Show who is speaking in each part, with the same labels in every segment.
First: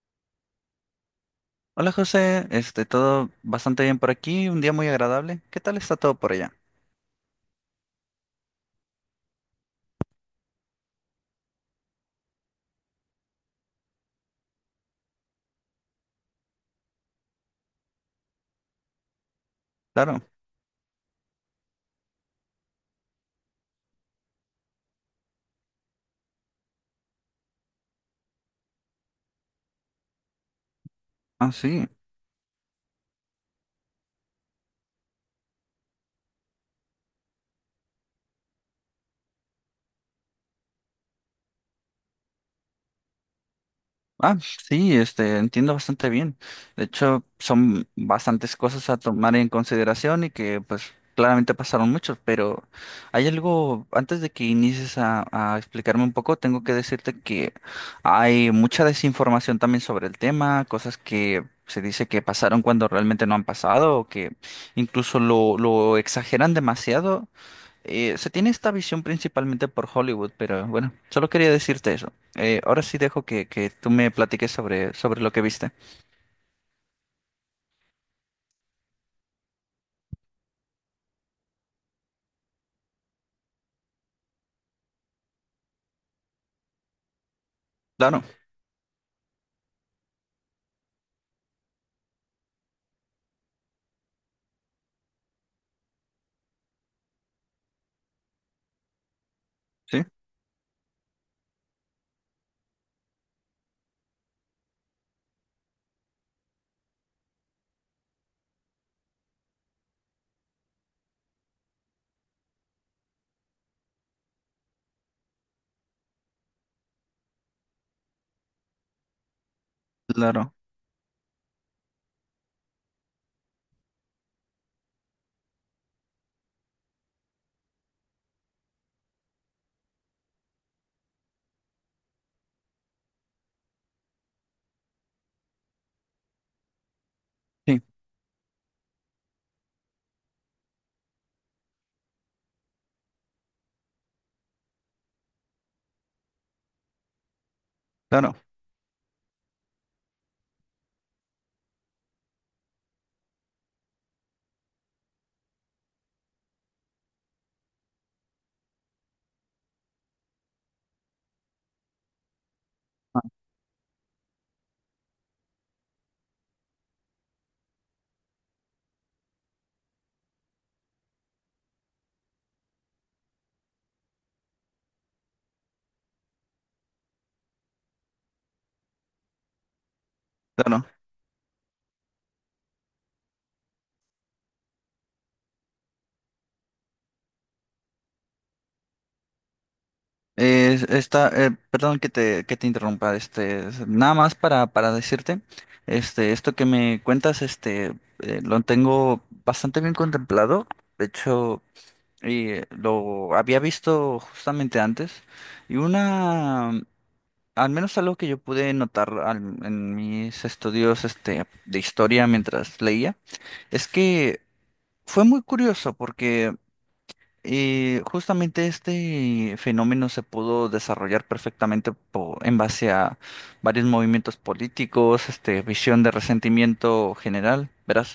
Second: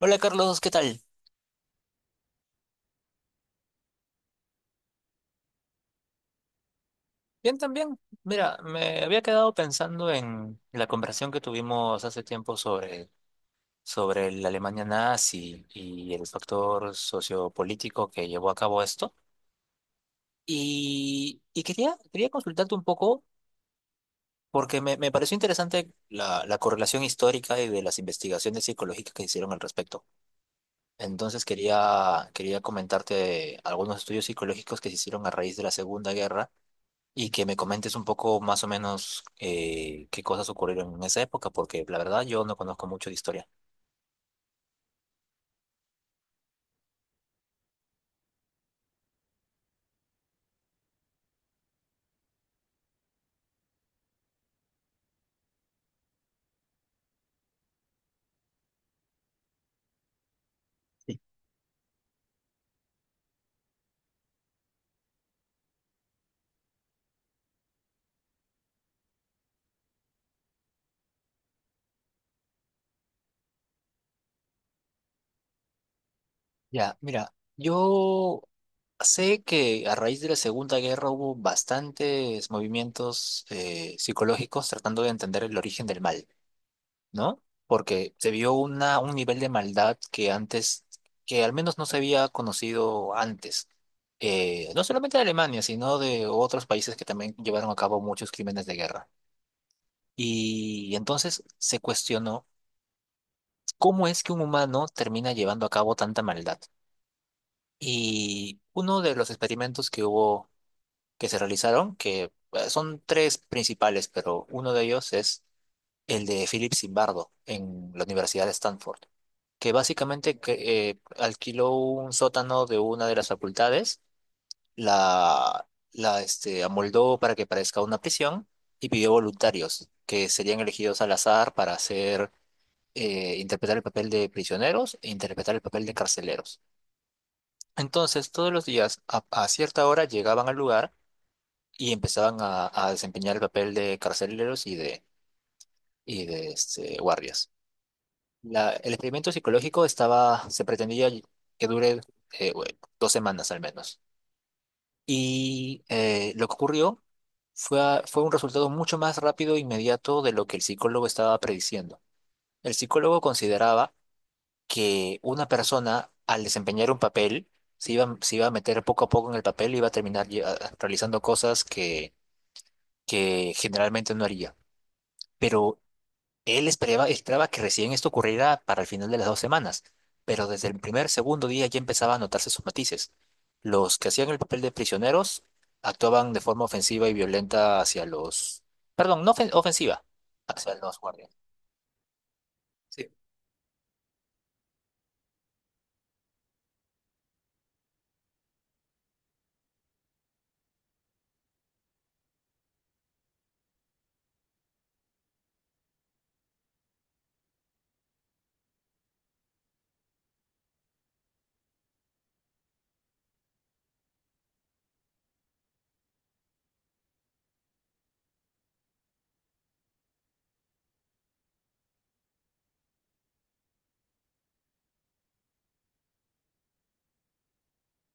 Speaker 1: Hola Carlos, ¿qué tal?
Speaker 2: Hola José, todo bastante bien por aquí, un día muy agradable. ¿Qué tal está todo por allá?
Speaker 1: Bien también. Mira, me había quedado pensando en la conversación que tuvimos hace tiempo sobre la Alemania nazi y el factor sociopolítico que llevó a cabo esto.
Speaker 2: Claro.
Speaker 1: Quería consultarte un poco porque me pareció interesante la correlación histórica y de las investigaciones psicológicas que se hicieron al respecto. Entonces
Speaker 2: Ah, sí.
Speaker 1: quería comentarte algunos estudios psicológicos que se hicieron a raíz de la Segunda Guerra. Y que me comentes un poco más o menos qué cosas ocurrieron en esa época, porque la verdad yo no conozco mucho de historia.
Speaker 2: Ah, sí, entiendo bastante bien. De hecho, son bastantes cosas a tomar en consideración y que, pues, claramente pasaron muchos, pero hay algo, antes de que inicies a explicarme un poco, tengo que decirte que hay mucha desinformación también sobre el tema, cosas que se dice que pasaron cuando realmente no han pasado o que incluso lo exageran demasiado. Se tiene esta visión principalmente por Hollywood, pero bueno, solo quería decirte eso. Ahora sí dejo que tú me platiques sobre lo que viste.
Speaker 1: Ya, mira, yo sé que a raíz de la Segunda Guerra hubo bastantes movimientos psicológicos tratando de entender el origen del mal, ¿no? Porque
Speaker 2: Claro,
Speaker 1: se vio un nivel de maldad que al menos no se había conocido antes. No solamente de Alemania, sino de otros países que también llevaron a cabo muchos crímenes de guerra.
Speaker 2: sí,
Speaker 1: Y entonces se cuestionó cómo es que un humano termina llevando a cabo tanta maldad. Y uno de los experimentos que se realizaron, que son tres principales, pero uno de ellos es el de Philip Zimbardo en la Universidad de Stanford, que básicamente
Speaker 2: claro,
Speaker 1: alquiló un sótano de una de las facultades, la, la amoldó para que parezca una prisión y pidió voluntarios que serían elegidos al azar para hacer, interpretar el papel de prisioneros e interpretar el papel de carceleros.
Speaker 2: sí,
Speaker 1: Entonces, todos los días, a cierta hora, llegaban al lugar y empezaban a desempeñar el papel de carceleros y de guardias.
Speaker 2: claro,
Speaker 1: El experimento psicológico se pretendía que dure, bueno, dos semanas al menos. Y lo que ocurrió fue un resultado mucho más rápido e inmediato de lo que el psicólogo estaba prediciendo. El psicólogo consideraba que una persona al desempeñar un papel se iba a meter poco a poco en el papel y iba a terminar realizando cosas que generalmente no haría. Pero él esperaba que recién esto ocurriera para el final de las dos semanas, pero desde el
Speaker 2: claro.
Speaker 1: segundo día ya empezaba a notarse sus matices. Los que hacían el papel de prisioneros actuaban de forma ofensiva y violenta hacia los... Perdón, no ofen- ofensiva, hacia los guardias.
Speaker 2: Perdón que te
Speaker 1: Sí.
Speaker 2: interrumpa, nada más para decirte, este, esto que me cuentas, lo tengo bastante bien contemplado. De hecho, lo había visto justamente antes. Y una. Al menos algo que yo pude en mis estudios de historia mientras leía, es que fue muy curioso porque, justamente este fenómeno se pudo desarrollar perfectamente en base a varios movimientos políticos, visión de resentimiento general, ¿verdad?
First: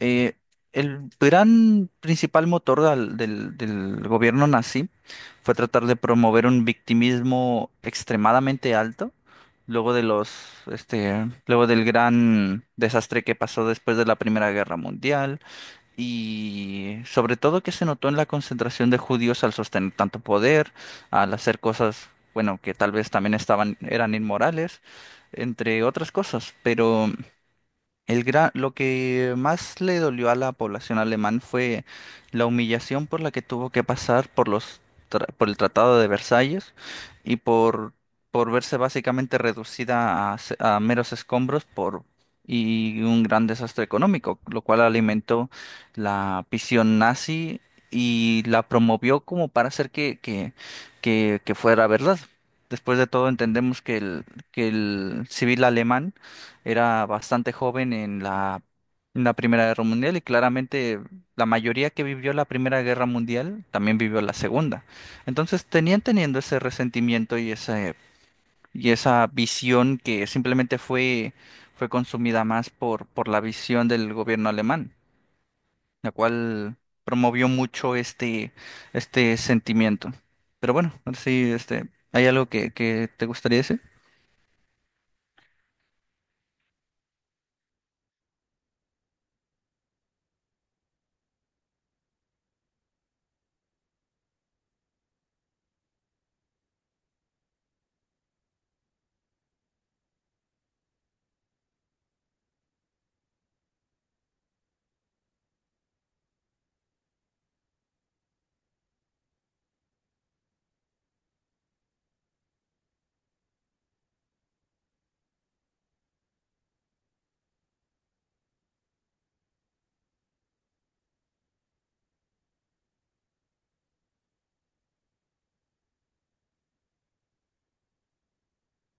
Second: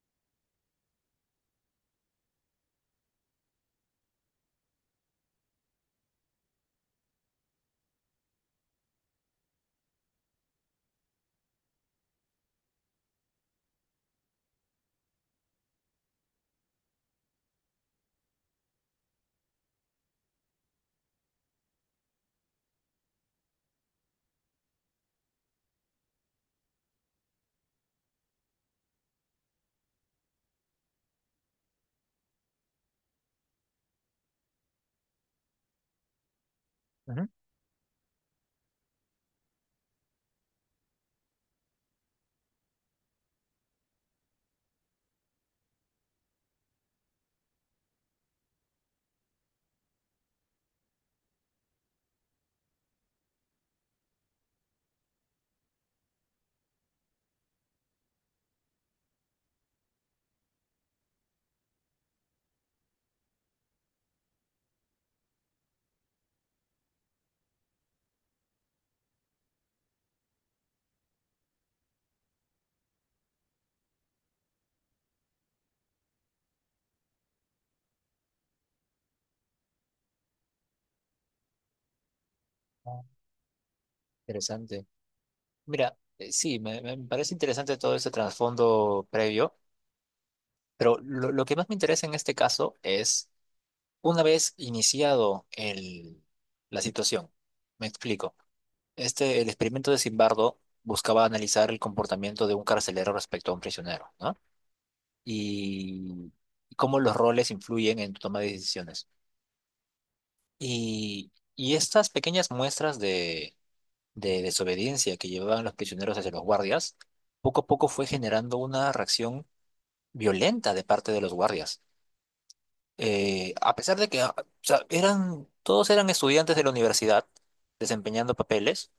Speaker 2: Eh, el gran principal motor del gobierno nazi fue tratar de promover un victimismo extremadamente alto luego de luego del gran desastre que pasó después de la Primera Guerra Mundial, y sobre todo que se notó en la concentración de judíos al sostener tanto poder, al hacer cosas, bueno, que tal vez también estaban, eran inmorales, entre otras cosas, pero lo que más le dolió a la población alemán fue la humillación por la que tuvo que pasar por por el Tratado de Versalles
Speaker 1: Ujú.
Speaker 2: y por verse básicamente reducida a meros escombros por y un gran desastre económico, lo cual alimentó la visión nazi y la promovió como para hacer que fuera verdad. Después de todo entendemos que el civil alemán era bastante joven en la Primera Guerra Mundial y claramente la mayoría que vivió la Primera Guerra Mundial también vivió la Segunda. Entonces tenían teniendo ese resentimiento y y esa visión que simplemente fue consumida más por la visión del gobierno alemán, la cual promovió mucho este sentimiento. Pero bueno, ahora sí, ¿hay algo que,
Speaker 1: Ah,
Speaker 2: que te gustaría decir?
Speaker 1: interesante. Mira, sí, me parece interesante todo ese trasfondo previo, pero lo que más me interesa en este caso es, una vez iniciado la situación, me explico. Este, el experimento de Zimbardo buscaba analizar el comportamiento de un carcelero respecto a un prisionero, ¿no? Y cómo los roles influyen en tu toma de decisiones. Y estas pequeñas muestras de desobediencia que llevaban los prisioneros hacia los guardias, poco a poco fue generando una reacción violenta de parte de los guardias. A pesar de que o sea, eran, todos eran estudiantes de la universidad desempeñando papeles,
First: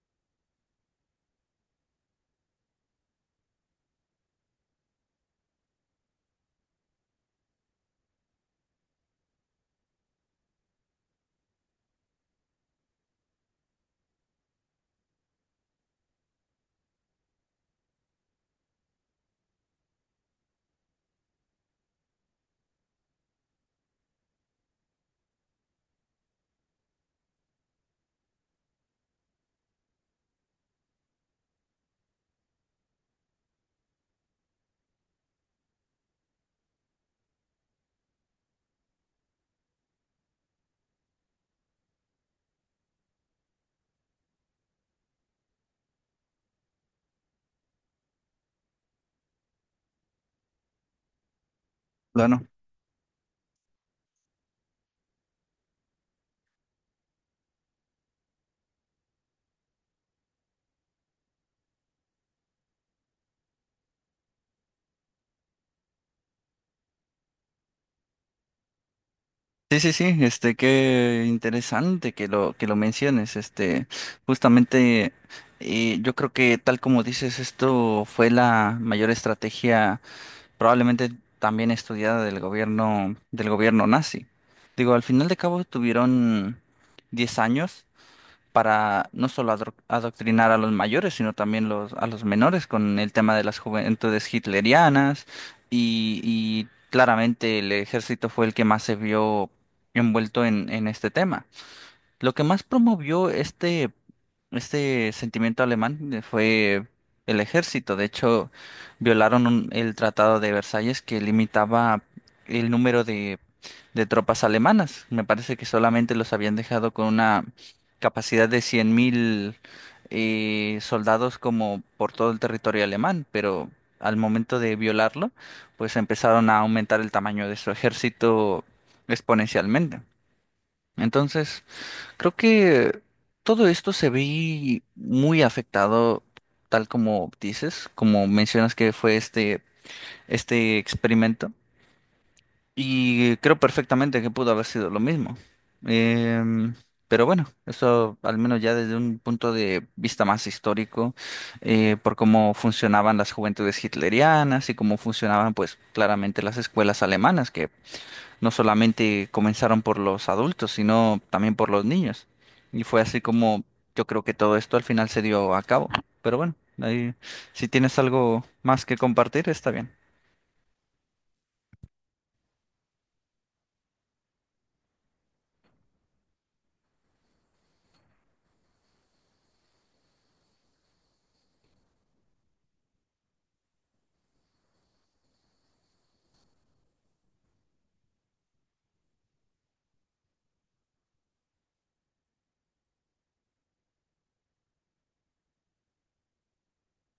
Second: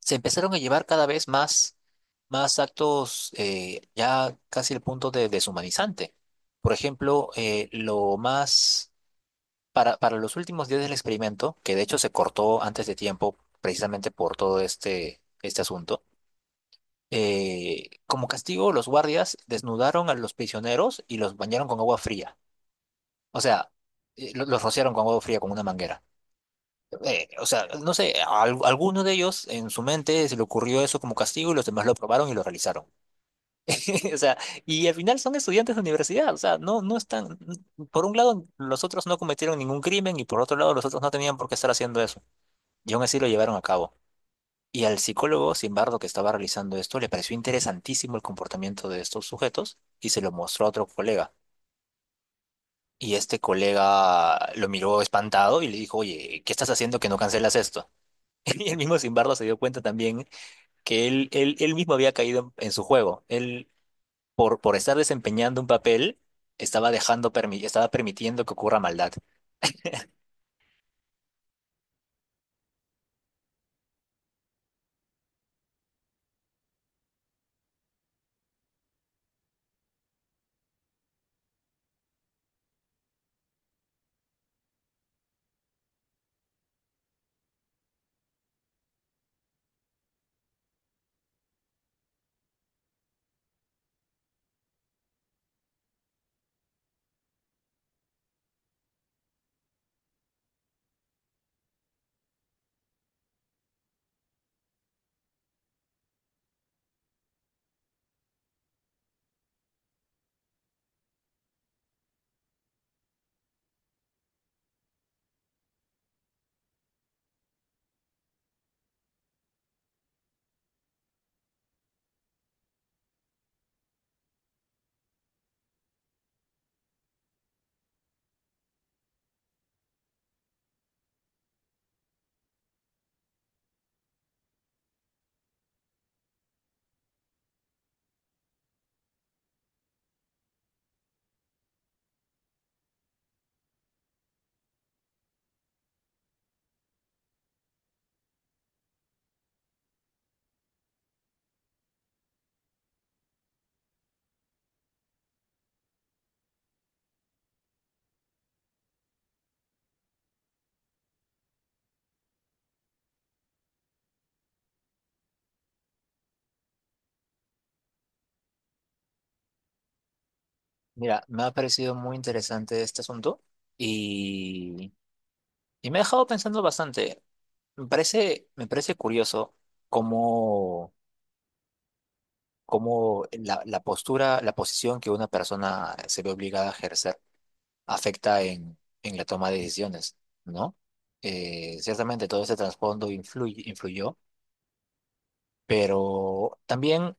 Speaker 1: se empezaron a llevar más actos, ya casi al punto de deshumanizante. Por ejemplo, lo más para los últimos días del experimento, que de hecho se cortó antes de tiempo precisamente por todo este asunto. Como castigo, los guardias desnudaron a los prisioneros y los bañaron con agua fría. O sea, los rociaron con agua fría, con una manguera. O sea, no sé, alguno de ellos en su mente se le ocurrió eso como castigo y los demás lo probaron y lo realizaron. O sea, y al final son estudiantes de universidad. O sea, no, no están. Por un lado, los otros no cometieron ningún crimen y por otro lado, los otros no tenían por qué estar haciendo eso. Y aún así lo llevaron a cabo. Y al psicólogo, sin embargo, que estaba realizando esto, le pareció interesantísimo el comportamiento de estos sujetos y se lo mostró a otro colega.
Speaker 2: Bueno.
Speaker 1: Y este colega lo miró espantado y le dijo, oye, ¿qué estás haciendo que no cancelas esto? Y el mismo Simbardo se dio cuenta también que él mismo había caído en su juego. Él, por estar desempeñando un papel, estaba estaba permitiendo que ocurra maldad.
Speaker 2: Sí, sí, sí, qué interesante que lo menciones, justamente, yo creo que tal como dices, esto fue la mayor estrategia probablemente también estudiada del gobierno nazi. Digo, al final de cabo tuvieron 10 años para no solo adoctrinar a los mayores, sino también a los menores con el tema de las juventudes hitlerianas y claramente el ejército fue el que más se vio envuelto en este tema. Lo que más promovió este sentimiento alemán, fue el ejército. De hecho, violaron el Tratado de Versalles que limitaba el número de tropas alemanas. Me parece que solamente los habían dejado con una capacidad de 100.000 soldados como por todo el territorio alemán, pero al momento de violarlo, pues empezaron a aumentar el tamaño de su ejército exponencialmente. Entonces, creo que todo esto se ve muy afectado, tal como dices, como mencionas que fue este experimento, y creo perfectamente que pudo haber sido lo mismo. Em, pero bueno, eso al menos ya desde un punto de vista más histórico, por cómo funcionaban las juventudes hitlerianas y cómo funcionaban, pues, claramente las escuelas alemanas, que no solamente comenzaron por los adultos, sino también por los niños. Y fue así como yo creo que todo esto al final se dio a cabo. Pero bueno, ahí, si tienes algo más que compartir, está bien.
Speaker 1: Mira, me ha parecido muy interesante este asunto y, y me ha dejado pensando bastante. Me parece curioso cómo, cómo la postura, la posición que una persona se ve obligada a ejercer afecta en la toma de decisiones, ¿no? Ciertamente todo ese trasfondo influyó, pero también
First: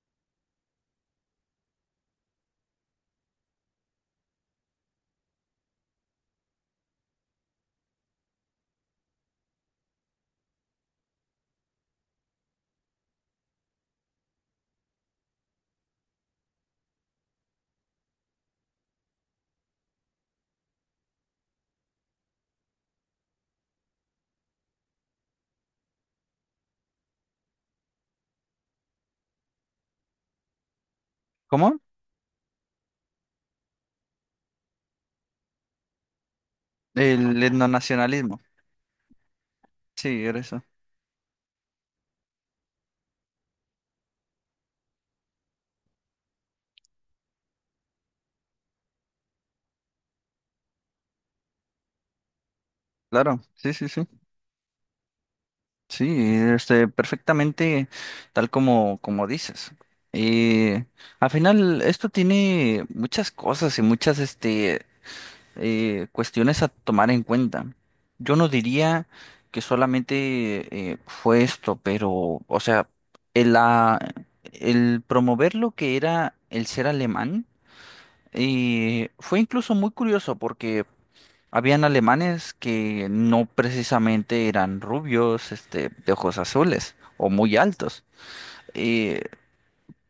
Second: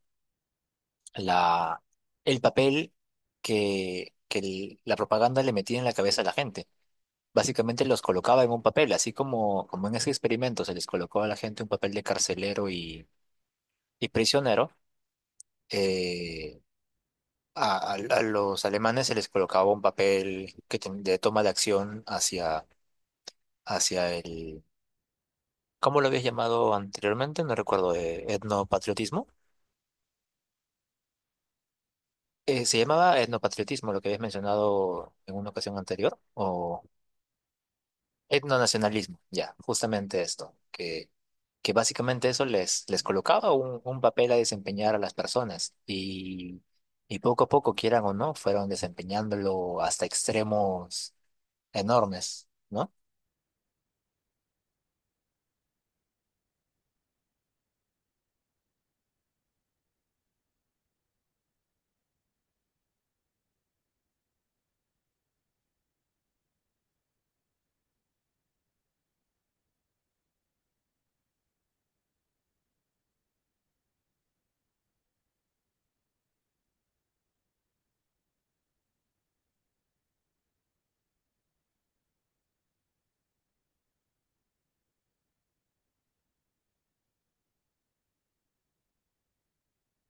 Speaker 1: la, el papel que la propaganda le metía en la cabeza a la gente. Básicamente los colocaba en un papel, así como, como en ese experimento se les colocó a la gente un papel de carcelero y prisionero. eh, a los alemanes se les colocaba un papel de toma de acción hacia, hacia el, ¿cómo lo habías llamado anteriormente? No recuerdo, etnopatriotismo.
Speaker 2: ¿Cómo?
Speaker 1: ¿Se llamaba etnopatriotismo lo que habías mencionado en una ocasión anterior? ¿O
Speaker 2: El etnonacionalismo.
Speaker 1: etnonacionalismo? Ya, justamente
Speaker 2: Sí, era
Speaker 1: esto,
Speaker 2: eso.
Speaker 1: que básicamente eso les, les colocaba un papel a desempeñar a las personas y poco a poco, quieran o no, fueron desempeñándolo hasta extremos enormes, ¿no?
Speaker 2: Claro, sí, sí, sí. Sí, perfectamente tal como dices. Y al final esto tiene muchas cosas y muchas, cuestiones a tomar en cuenta. Yo no diría que solamente fue esto, pero, o sea, el, ah, el promover lo que era el ser alemán, fue incluso muy curioso porque habían alemanes que no precisamente eran rubios, de ojos azules o muy altos. Eh,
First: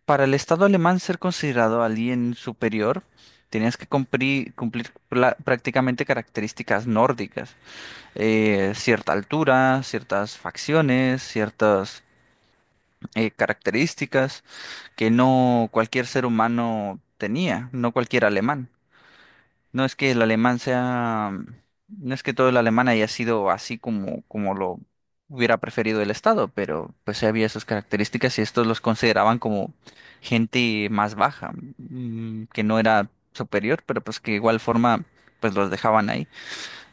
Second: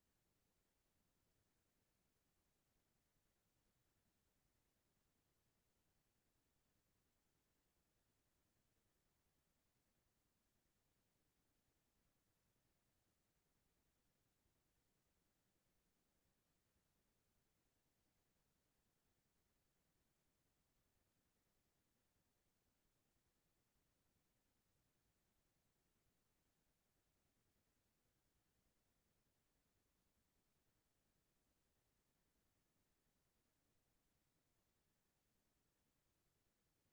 Speaker 2: para el Estado alemán ser considerado alguien superior, tenías que prácticamente características nórdicas. Cierta altura, ciertas facciones, ciertas características que no cualquier ser humano tenía, no cualquier alemán. No es que el alemán sea, no es que todo el alemán haya sido así como, como lo hubiera preferido el Estado, pero pues sí había sus características y estos los consideraban como gente más baja, mm, que no era superior, pero pues que de igual forma pues los dejaban ahí.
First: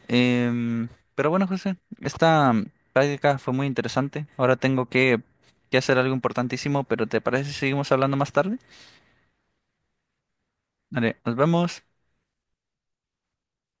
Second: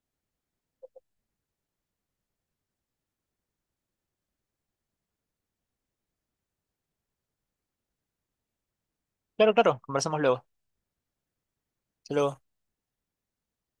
Speaker 2: Em, pero bueno, José, esta práctica fue muy interesante. Ahora tengo que hacer algo importantísimo, pero ¿te parece si seguimos hablando más tarde?
Speaker 1: Claro, claro, conversamos luego.
Speaker 2: Vale, nos vemos.
Speaker 1: Hasta luego.